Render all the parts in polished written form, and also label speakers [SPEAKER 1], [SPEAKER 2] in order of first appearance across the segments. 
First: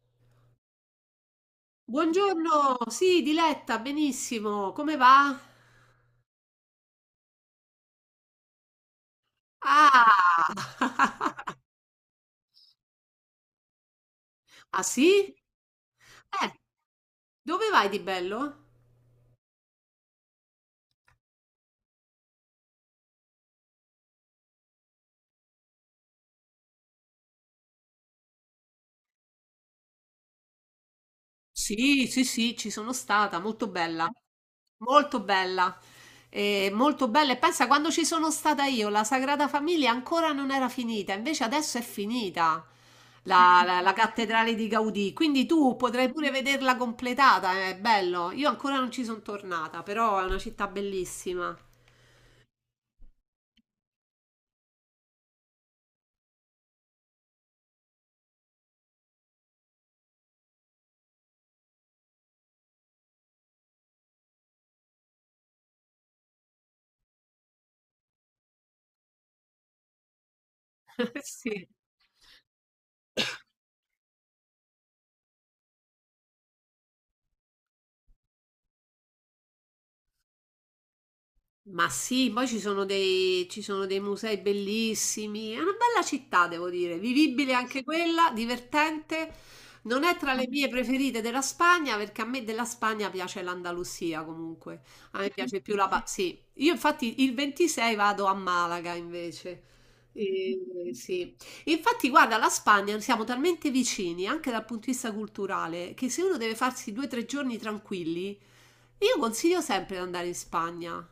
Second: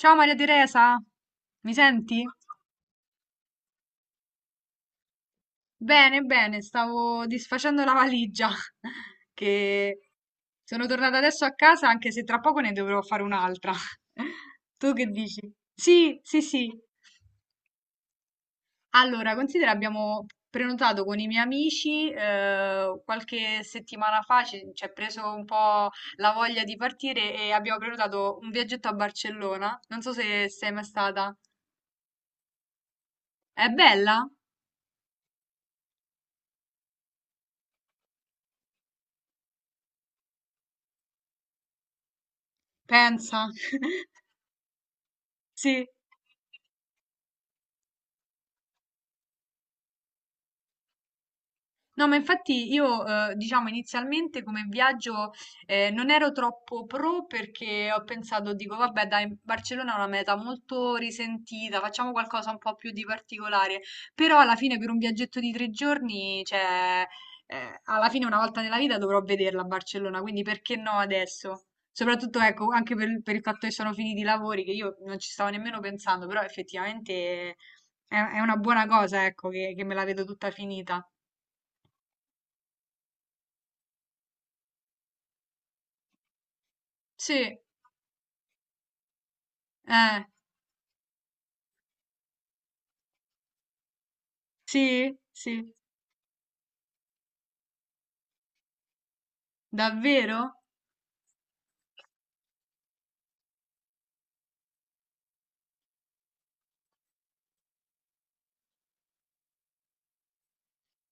[SPEAKER 1] Ciao Maria Teresa, mi senti?
[SPEAKER 2] Buongiorno, sì, Diletta, benissimo, come va?
[SPEAKER 1] Bene, bene, stavo disfacendo la valigia che sono tornata adesso
[SPEAKER 2] Ah,
[SPEAKER 1] a casa anche se tra poco ne dovrò fare un'altra.
[SPEAKER 2] ah
[SPEAKER 1] Tu che
[SPEAKER 2] sì?
[SPEAKER 1] dici? Sì, sì,
[SPEAKER 2] Eh,
[SPEAKER 1] sì.
[SPEAKER 2] dove vai di bello?
[SPEAKER 1] Allora, considera, abbiamo prenotato con i miei amici qualche settimana fa, ci è preso un po' la voglia di partire e abbiamo prenotato un viaggetto a Barcellona. Non so se sei mai stata.
[SPEAKER 2] Sì, sì, sì, ci sono stata,
[SPEAKER 1] È
[SPEAKER 2] molto bella,
[SPEAKER 1] bella?
[SPEAKER 2] molto bella, molto bella. E pensa, quando ci sono stata io, la Sagrada Famiglia ancora non era finita, invece adesso è finita
[SPEAKER 1] Pensa.
[SPEAKER 2] la cattedrale di Gaudì, quindi tu
[SPEAKER 1] Sì.
[SPEAKER 2] potrai pure vederla completata, è bello. Io ancora non ci sono tornata, però è una città bellissima.
[SPEAKER 1] No, ma infatti io, diciamo, inizialmente come viaggio non ero troppo pro perché ho pensato, dico, vabbè, dai, Barcellona è una meta molto risentita, facciamo qualcosa un po' più di particolare. Però alla fine per un viaggetto di 3 giorni, cioè, alla fine una volta nella vita dovrò vederla a Barcellona, quindi perché no
[SPEAKER 2] Sì.
[SPEAKER 1] adesso? Soprattutto, ecco, anche per il fatto che sono finiti i lavori, che io non ci stavo nemmeno pensando, però effettivamente è una buona cosa, ecco, che me la vedo tutta finita.
[SPEAKER 2] Ma sì, poi ci sono dei musei bellissimi. È una bella città, devo dire, vivibile
[SPEAKER 1] Sì.
[SPEAKER 2] anche quella, divertente. Non è
[SPEAKER 1] Eh,
[SPEAKER 2] tra le mie preferite della Spagna, perché a me della Spagna piace l'Andalusia comunque.
[SPEAKER 1] sì,
[SPEAKER 2] A me piace
[SPEAKER 1] sì,
[SPEAKER 2] più la... pa- Sì, io infatti il 26 vado a Malaga invece.
[SPEAKER 1] davvero?
[SPEAKER 2] E- sì. Infatti, guarda, la Spagna siamo talmente vicini anche dal punto di vista culturale che se uno deve farsi due o tre giorni tranquilli, io consiglio sempre di andare in Spagna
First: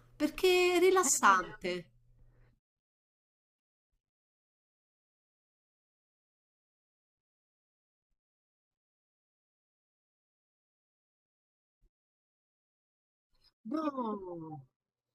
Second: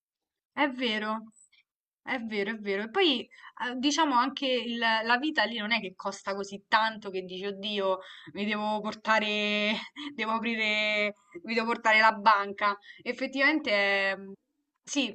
[SPEAKER 1] È
[SPEAKER 2] perché è
[SPEAKER 1] vero,
[SPEAKER 2] rilassante.
[SPEAKER 1] è vero, è vero. E poi diciamo anche la vita lì non è che costa così tanto che dici, oddio, mi devo portare, devo aprire, mi devo portare la banca. Effettivamente è,
[SPEAKER 2] No,
[SPEAKER 1] sì,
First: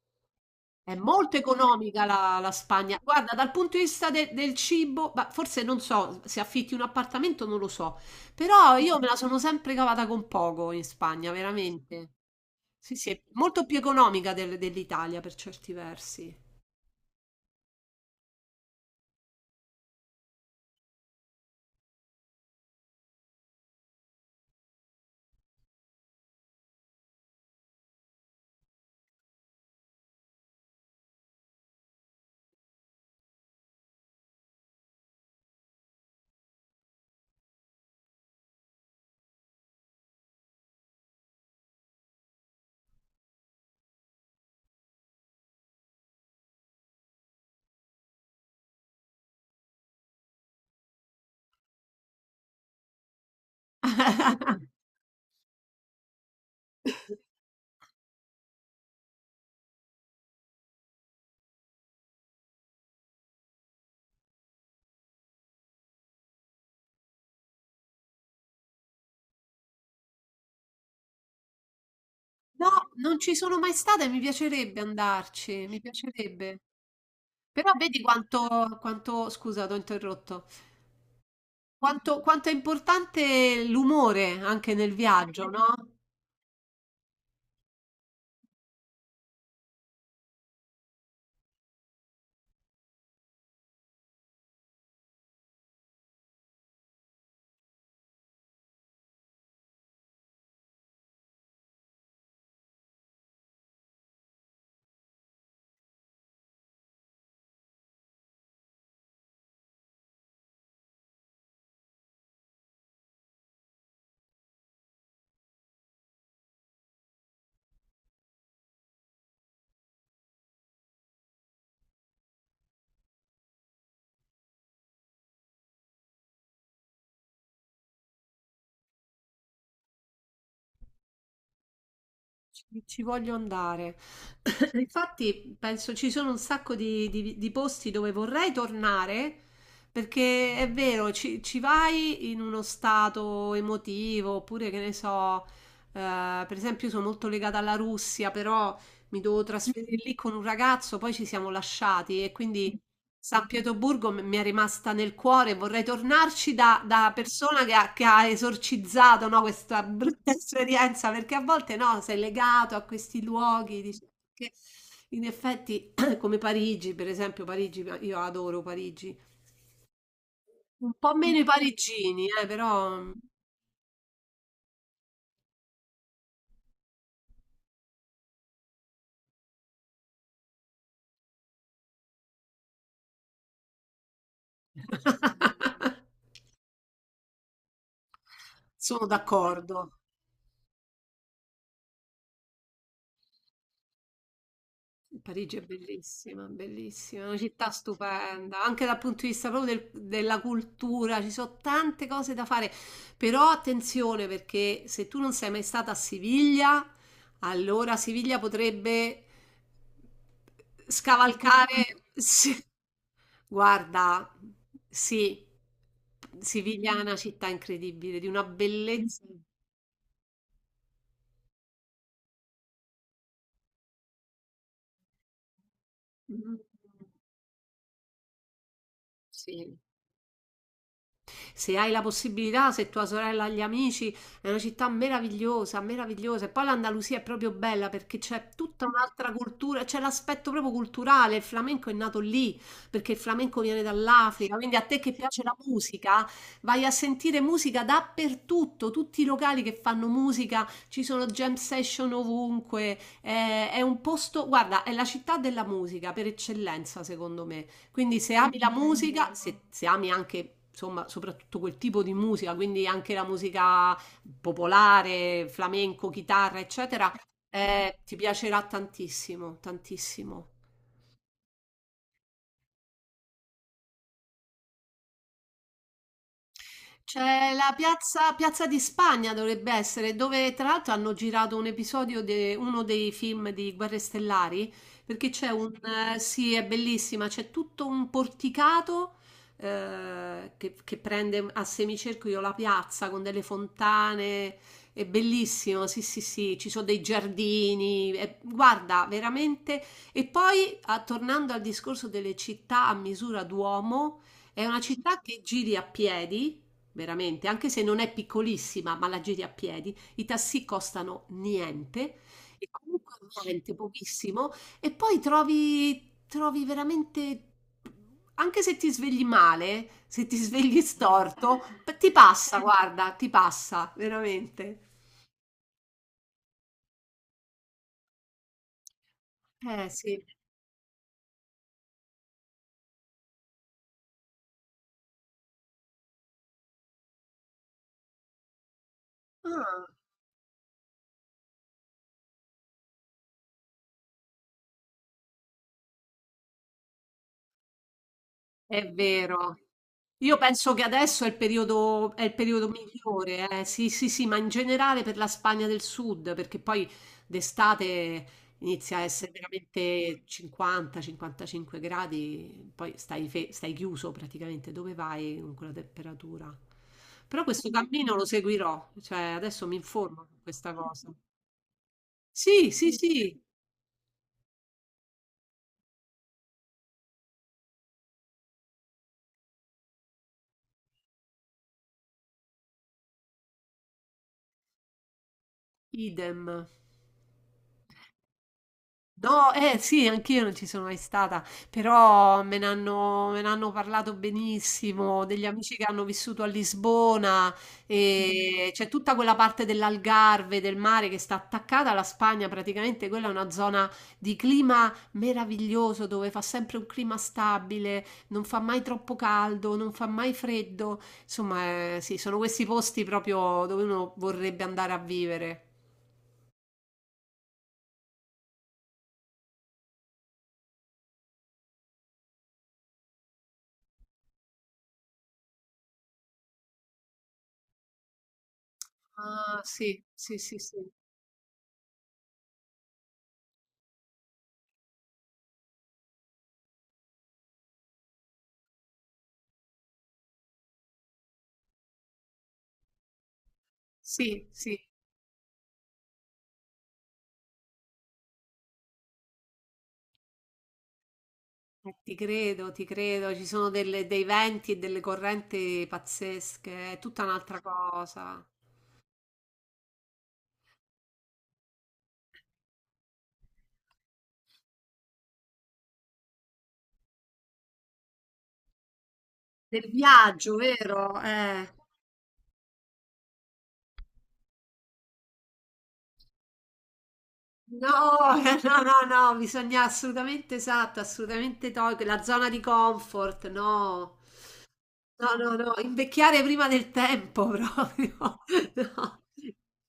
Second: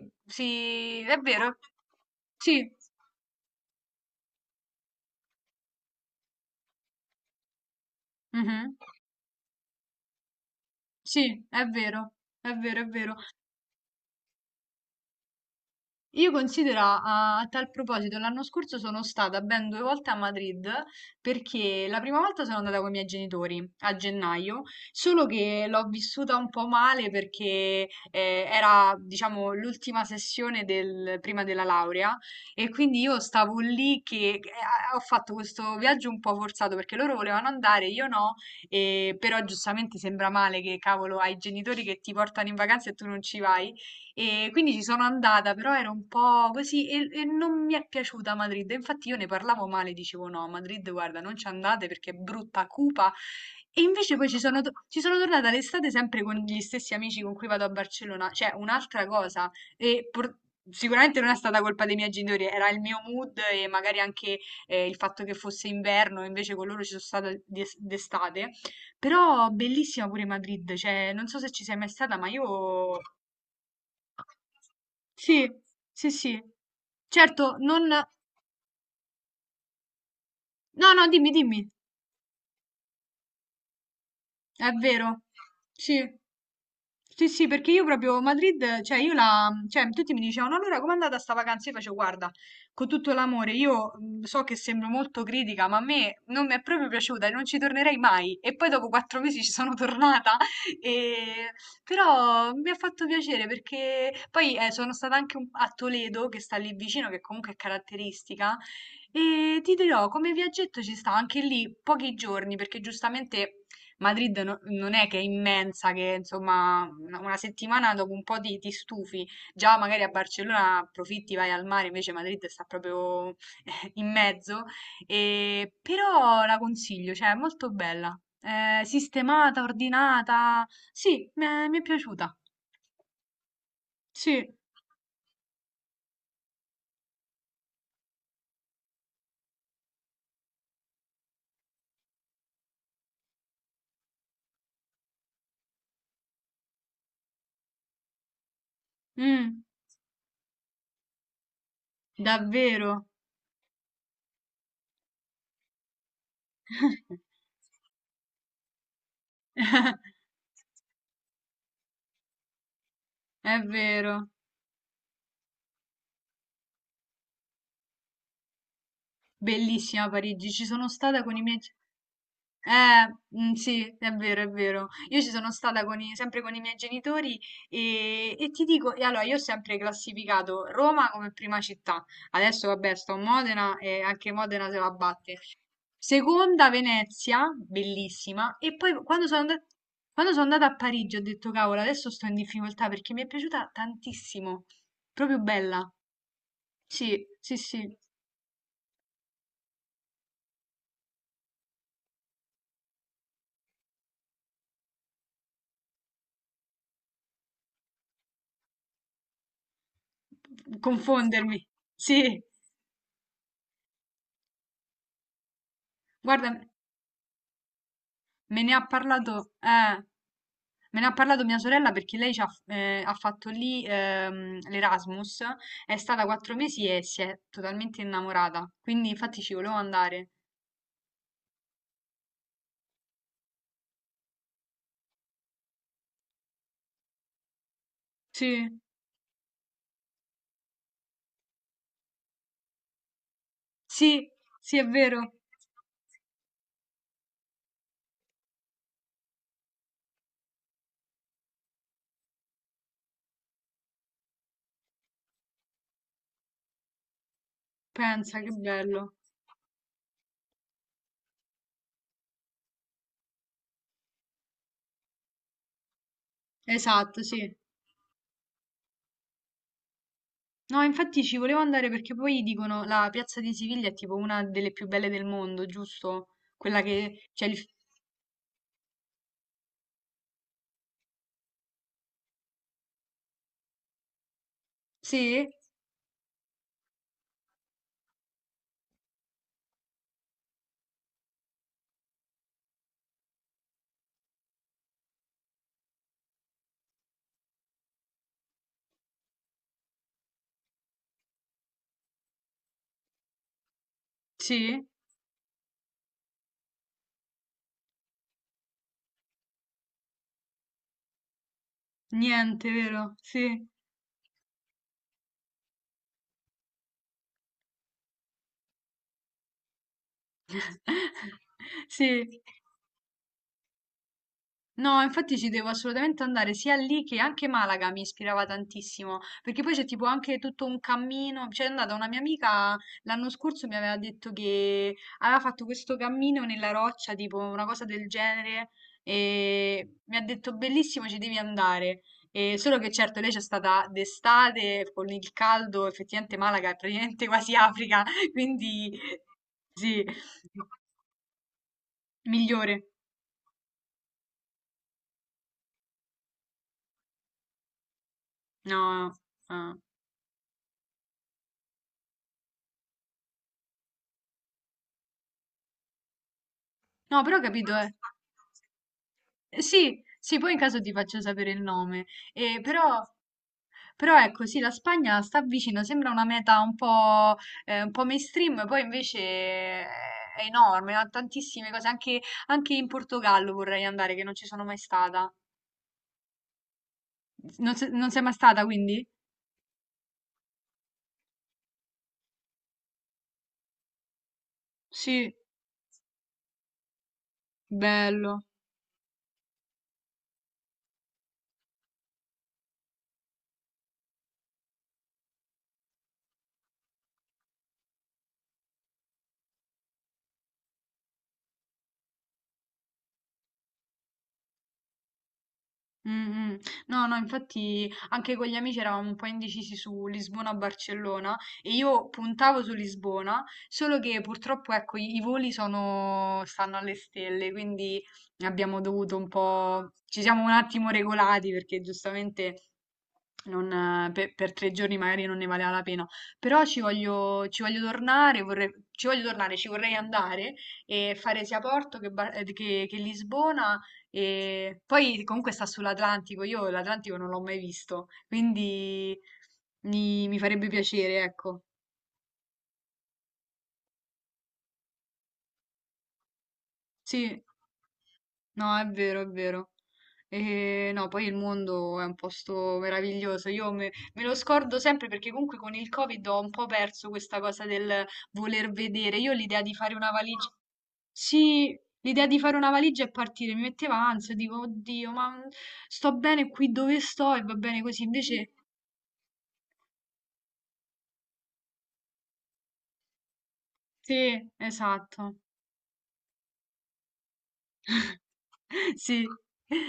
[SPEAKER 2] è
[SPEAKER 1] sì, è
[SPEAKER 2] molto
[SPEAKER 1] vero.
[SPEAKER 2] economica la
[SPEAKER 1] Sì,
[SPEAKER 2] Spagna. Guarda, dal punto di vista de- del cibo, ma forse non so se affitti un appartamento, non lo so,
[SPEAKER 1] mhm,
[SPEAKER 2] però io me la sono sempre cavata con poco in Spagna,
[SPEAKER 1] sì, è vero,
[SPEAKER 2] veramente.
[SPEAKER 1] è vero, è
[SPEAKER 2] Sì, sì,
[SPEAKER 1] vero.
[SPEAKER 2] è molto più economica del- dell'Italia per certi
[SPEAKER 1] Io
[SPEAKER 2] versi.
[SPEAKER 1] considera, a tal proposito, l'anno scorso sono stata ben due volte a Madrid perché la prima volta sono andata con i miei genitori a gennaio, solo che l'ho vissuta un po' male perché era, diciamo, l'ultima sessione del, prima della laurea e quindi io stavo lì che ho fatto questo viaggio un po' forzato perché loro volevano andare, io no, però giustamente sembra male che cavolo hai i genitori che ti portano in vacanza e tu non ci vai. E quindi ci sono andata, però era un po' così e non mi è piaciuta Madrid. Infatti io ne parlavo male, dicevo no, a Madrid, guarda, non ci andate perché è brutta, cupa. E invece poi ci sono tornata l'estate sempre con gli stessi amici con cui vado a Barcellona, cioè un'altra cosa. E por- sicuramente non è stata colpa dei miei genitori, era il mio mood e magari anche il fatto che fosse inverno, invece con loro ci sono stata d'estate. Però bellissima pure Madrid, cioè non so se ci sei mai stata, ma
[SPEAKER 2] No,
[SPEAKER 1] io
[SPEAKER 2] non ci sono mai stata e mi piacerebbe
[SPEAKER 1] sì,
[SPEAKER 2] andarci, mi
[SPEAKER 1] sì, sì.
[SPEAKER 2] piacerebbe.
[SPEAKER 1] Certo,
[SPEAKER 2] Però
[SPEAKER 1] non
[SPEAKER 2] vedi
[SPEAKER 1] no,
[SPEAKER 2] quanto... Scusa, ti ho interrotto.
[SPEAKER 1] no, dimmi, dimmi.
[SPEAKER 2] Quanto è importante l'umore
[SPEAKER 1] È
[SPEAKER 2] anche nel
[SPEAKER 1] vero.
[SPEAKER 2] viaggio, no?
[SPEAKER 1] Sì. Sì, sì, perché io proprio Madrid, cioè cioè tutti mi dicevano: "No, allora com'è andata sta vacanza?" Io facevo guarda, con tutto l'amore, io so che sembro molto critica, ma a me non mi è proprio piaciuta e non ci tornerei mai. E poi dopo 4 mesi ci sono tornata, e... però mi ha fatto piacere perché poi sono stata anche a Toledo, che sta lì vicino, che comunque è caratteristica, e ti dirò, come viaggetto ci sta anche lì pochi giorni, perché giustamente... Madrid non è che è immensa, che insomma una settimana dopo un po' ti stufi, già magari a Barcellona approfitti, vai al mare, invece Madrid sta proprio in mezzo, però la consiglio, cioè è molto bella. Sistemata, ordinata, sì, mi è piaciuta,
[SPEAKER 2] Ci voglio andare.
[SPEAKER 1] sì.
[SPEAKER 2] Infatti, penso ci sono un sacco di posti dove vorrei tornare, perché è vero, ci vai in uno stato emotivo, oppure che ne so, per esempio, io sono molto legata alla Russia, però mi dovevo
[SPEAKER 1] Mm,
[SPEAKER 2] trasferire lì con un ragazzo, poi ci siamo lasciati e quindi
[SPEAKER 1] davvero,
[SPEAKER 2] San Pietroburgo m- mi è rimasta nel cuore, vorrei tornarci da persona che ha esorcizzato, no, questa brutta esperienza, perché a volte no, sei legato a questi
[SPEAKER 1] è
[SPEAKER 2] luoghi, dici,
[SPEAKER 1] vero,
[SPEAKER 2] che in effetti come Parigi, per esempio, Parigi, io adoro Parigi,
[SPEAKER 1] bellissima Parigi, ci sono
[SPEAKER 2] un po'
[SPEAKER 1] stata con
[SPEAKER 2] meno
[SPEAKER 1] i
[SPEAKER 2] i
[SPEAKER 1] miei...
[SPEAKER 2] parigini, però
[SPEAKER 1] Mhmm, sì, è vero, è vero. Io ci sono stata con i sempre con i miei genitori, e ti dico e allora io ho sempre classificato Roma come prima città. Adesso vabbè sto a Modena e anche Modena se la batte. Seconda Venezia, bellissima, e poi
[SPEAKER 2] sono d'accordo.
[SPEAKER 1] quando sono andata a Parigi ho detto: "Cavolo, adesso sto in difficoltà" perché mi è piaciuta tantissimo. Proprio
[SPEAKER 2] Parigi è
[SPEAKER 1] bella.
[SPEAKER 2] bellissima, bellissima,
[SPEAKER 1] Sì,
[SPEAKER 2] è una
[SPEAKER 1] sì,
[SPEAKER 2] città
[SPEAKER 1] sì.
[SPEAKER 2] stupenda, anche dal punto di vista proprio del- della cultura, ci sono tante cose da fare, però attenzione perché se tu non sei mai stata a Siviglia, allora Siviglia potrebbe
[SPEAKER 1] Confondermi.
[SPEAKER 2] scavalcare.
[SPEAKER 1] Sì,
[SPEAKER 2] Sì. Guarda, sì,
[SPEAKER 1] guarda.
[SPEAKER 2] Siviglia è una città incredibile, di una
[SPEAKER 1] Me ne ha
[SPEAKER 2] bellezza.
[SPEAKER 1] parlato, eh, me ne ha parlato mia sorella perché lei ha fatto lì l'Erasmus, è stata quattro
[SPEAKER 2] Mm,
[SPEAKER 1] mesi e si è totalmente innamorata, quindi infatti ci volevo
[SPEAKER 2] sì.
[SPEAKER 1] andare.
[SPEAKER 2] Se hai la possibilità, se tua sorella ha gli amici, è una città meravigliosa, meravigliosa. E poi l'Andalusia è proprio bella perché c'è
[SPEAKER 1] Sì,
[SPEAKER 2] tutta un'altra cultura, c'è l'aspetto proprio culturale. Il flamenco è nato lì perché il flamenco viene
[SPEAKER 1] sì,
[SPEAKER 2] dall'Africa. Quindi
[SPEAKER 1] sì,
[SPEAKER 2] a
[SPEAKER 1] è
[SPEAKER 2] te che
[SPEAKER 1] vero.
[SPEAKER 2] piace la musica, vai a sentire musica dappertutto. Tutti i locali che fanno musica, ci sono jam session ovunque. È un posto, guarda, è la città della musica per eccellenza, secondo me. Quindi se
[SPEAKER 1] Pensa, che
[SPEAKER 2] ami la
[SPEAKER 1] bello.
[SPEAKER 2] musica, se ami anche, insomma, soprattutto quel tipo di musica, quindi anche la musica popolare, flamenco, chitarra, eccetera,
[SPEAKER 1] Esatto, sì.
[SPEAKER 2] ti piacerà tantissimo, tantissimo.
[SPEAKER 1] No, infatti ci volevo andare perché poi dicono la piazza di Siviglia è tipo una delle più belle del mondo, giusto? Quella che c'è
[SPEAKER 2] C'è
[SPEAKER 1] il...
[SPEAKER 2] la piazza, Piazza di Spagna dovrebbe essere, dove tra l'altro hanno girato un episodio di uno dei film di Guerre Stellari, perché
[SPEAKER 1] Sì?
[SPEAKER 2] c'è un... sì, è bellissima, c'è tutto un porticato che prende a semicerchio la piazza con delle fontane, è bellissimo, sì, sì, sì, ci sono dei giardini, è- guarda, veramente... E poi, a- tornando al discorso delle città a misura d'uomo, è una
[SPEAKER 1] Sì?
[SPEAKER 2] città che giri a piedi. Veramente, anche se non è piccolissima, ma la giri a piedi, i taxi costano niente e
[SPEAKER 1] Niente, vero?
[SPEAKER 2] comunque
[SPEAKER 1] Sì.
[SPEAKER 2] niente, pochissimo. E poi trovi veramente, anche se ti svegli male, se ti svegli storto, p- ti
[SPEAKER 1] Sì,
[SPEAKER 2] passa, guarda, ti passa, veramente.
[SPEAKER 1] no, infatti ci devo assolutamente andare sia lì che anche Malaga mi ispirava tantissimo, perché poi c'è
[SPEAKER 2] Eh
[SPEAKER 1] tipo
[SPEAKER 2] sì.
[SPEAKER 1] anche tutto un cammino, c'è andata una mia amica l'anno scorso mi aveva detto che aveva fatto questo cammino nella roccia, tipo una cosa del genere,
[SPEAKER 2] Ah.
[SPEAKER 1] e mi ha detto bellissimo, ci devi andare. E solo che certo lei c'è stata d'estate con il caldo, effettivamente Malaga è praticamente quasi Africa,
[SPEAKER 2] È
[SPEAKER 1] quindi
[SPEAKER 2] vero.
[SPEAKER 1] sì,
[SPEAKER 2] Io penso che adesso è il periodo
[SPEAKER 1] migliore.
[SPEAKER 2] migliore, eh. Sì, sì, sì, ma in generale per la Spagna del Sud, perché poi d'estate inizia a
[SPEAKER 1] No,
[SPEAKER 2] essere
[SPEAKER 1] ah.
[SPEAKER 2] veramente 50-55 gradi, poi stai, fe- stai chiuso praticamente, dove vai con quella temperatura?
[SPEAKER 1] No, però ho
[SPEAKER 2] Però questo
[SPEAKER 1] capito, eh.
[SPEAKER 2] cammino lo seguirò, cioè adesso mi
[SPEAKER 1] Sì,
[SPEAKER 2] informo
[SPEAKER 1] sì,
[SPEAKER 2] su
[SPEAKER 1] poi in
[SPEAKER 2] questa
[SPEAKER 1] caso ti
[SPEAKER 2] cosa.
[SPEAKER 1] faccio sapere il nome. Eh,
[SPEAKER 2] Sì, sì,
[SPEAKER 1] però,
[SPEAKER 2] sì,
[SPEAKER 1] però ecco, sì, la Spagna sta vicino, sembra una meta un po' mainstream, poi invece è enorme, ha tantissime cose, anche in Portogallo vorrei andare, che non ci sono mai stata.
[SPEAKER 2] idem.
[SPEAKER 1] Non sei mai stata, quindi?
[SPEAKER 2] No, eh sì, anch'io non ci sono mai stata, però me ne hanno parlato benissimo,
[SPEAKER 1] Sì,
[SPEAKER 2] degli amici che hanno vissuto a Lisbona
[SPEAKER 1] bello.
[SPEAKER 2] e c'è tutta quella parte dell'Algarve, del mare che sta attaccata alla Spagna, praticamente quella è una zona di clima meraviglioso dove fa sempre un clima stabile, non fa mai troppo caldo, non fa mai freddo, insomma, sì, sono questi posti proprio dove uno vorrebbe andare a vivere.
[SPEAKER 1] Mh-mh. No, no, infatti anche con gli amici eravamo un po' indecisi su Lisbona o Barcellona e io puntavo su Lisbona, solo che purtroppo ecco i voli sono stanno alle stelle, quindi abbiamo dovuto un
[SPEAKER 2] Ah,
[SPEAKER 1] po'
[SPEAKER 2] sì,
[SPEAKER 1] ci
[SPEAKER 2] sì,
[SPEAKER 1] siamo un
[SPEAKER 2] sì, sì.
[SPEAKER 1] attimo regolati perché giustamente non, per 3 giorni magari non ne valeva la pena, però ci voglio tornare, vorrei, ci voglio tornare, ci vorrei andare e fare sia Porto che Lisbona
[SPEAKER 2] Sì, sì.
[SPEAKER 1] e poi comunque sta sull'Atlantico, io l'Atlantico non l'ho mai visto, quindi mi farebbe piacere, ecco.
[SPEAKER 2] Ti credo, ti credo, ci sono delle- dei venti e delle correnti pazzesche, è tutta
[SPEAKER 1] Sì,
[SPEAKER 2] un'altra cosa.
[SPEAKER 1] no, è vero, è vero. E no, poi il mondo è un posto meraviglioso. Io me lo scordo sempre perché comunque con il Covid ho un po' perso questa cosa del voler vedere. Io l'idea di
[SPEAKER 2] Del
[SPEAKER 1] fare una valigia.
[SPEAKER 2] viaggio, vero?
[SPEAKER 1] Sì, l'idea di fare una valigia e partire mi metteva ansia, dico, oddio, ma sto bene qui dove sto e va bene così.
[SPEAKER 2] No,
[SPEAKER 1] Invece,
[SPEAKER 2] no, no, no, bisogna assolutamente, esatto, assolutamente togliere la zona di comfort, no,
[SPEAKER 1] sì, esatto.
[SPEAKER 2] no, no, no, invecchiare prima del tempo proprio, no.
[SPEAKER 1] Sì,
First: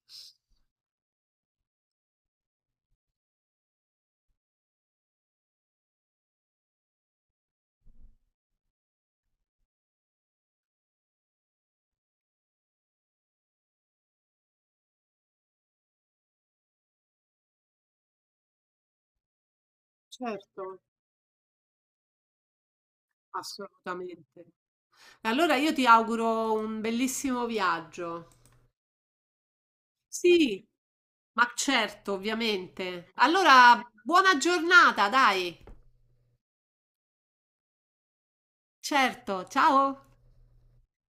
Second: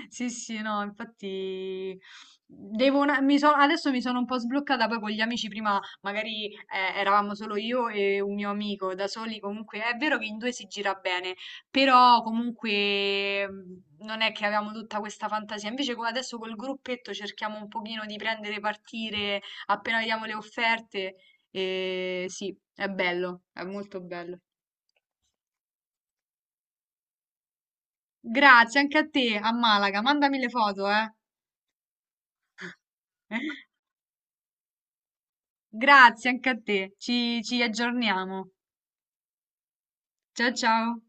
[SPEAKER 1] sì, sì, no, infatti devo una- mi so- adesso mi sono un po' sbloccata, poi con gli amici prima magari eravamo solo io e un mio amico, da soli comunque è vero che in due si gira bene, però comunque non è che avevamo tutta questa fantasia, invece adesso col gruppetto cerchiamo un pochino di prendere partire appena vediamo le
[SPEAKER 2] Certo,
[SPEAKER 1] offerte e sì, è bello, è molto bello.
[SPEAKER 2] assolutamente. Allora io ti auguro un bellissimo viaggio.
[SPEAKER 1] Grazie anche a te, a Malaga, mandami le
[SPEAKER 2] Sì,
[SPEAKER 1] foto, eh.
[SPEAKER 2] ma certo, ovviamente. Allora, buona giornata, dai.
[SPEAKER 1] Grazie anche a te, ci aggiorniamo.
[SPEAKER 2] Certo, ciao.
[SPEAKER 1] Ciao ciao.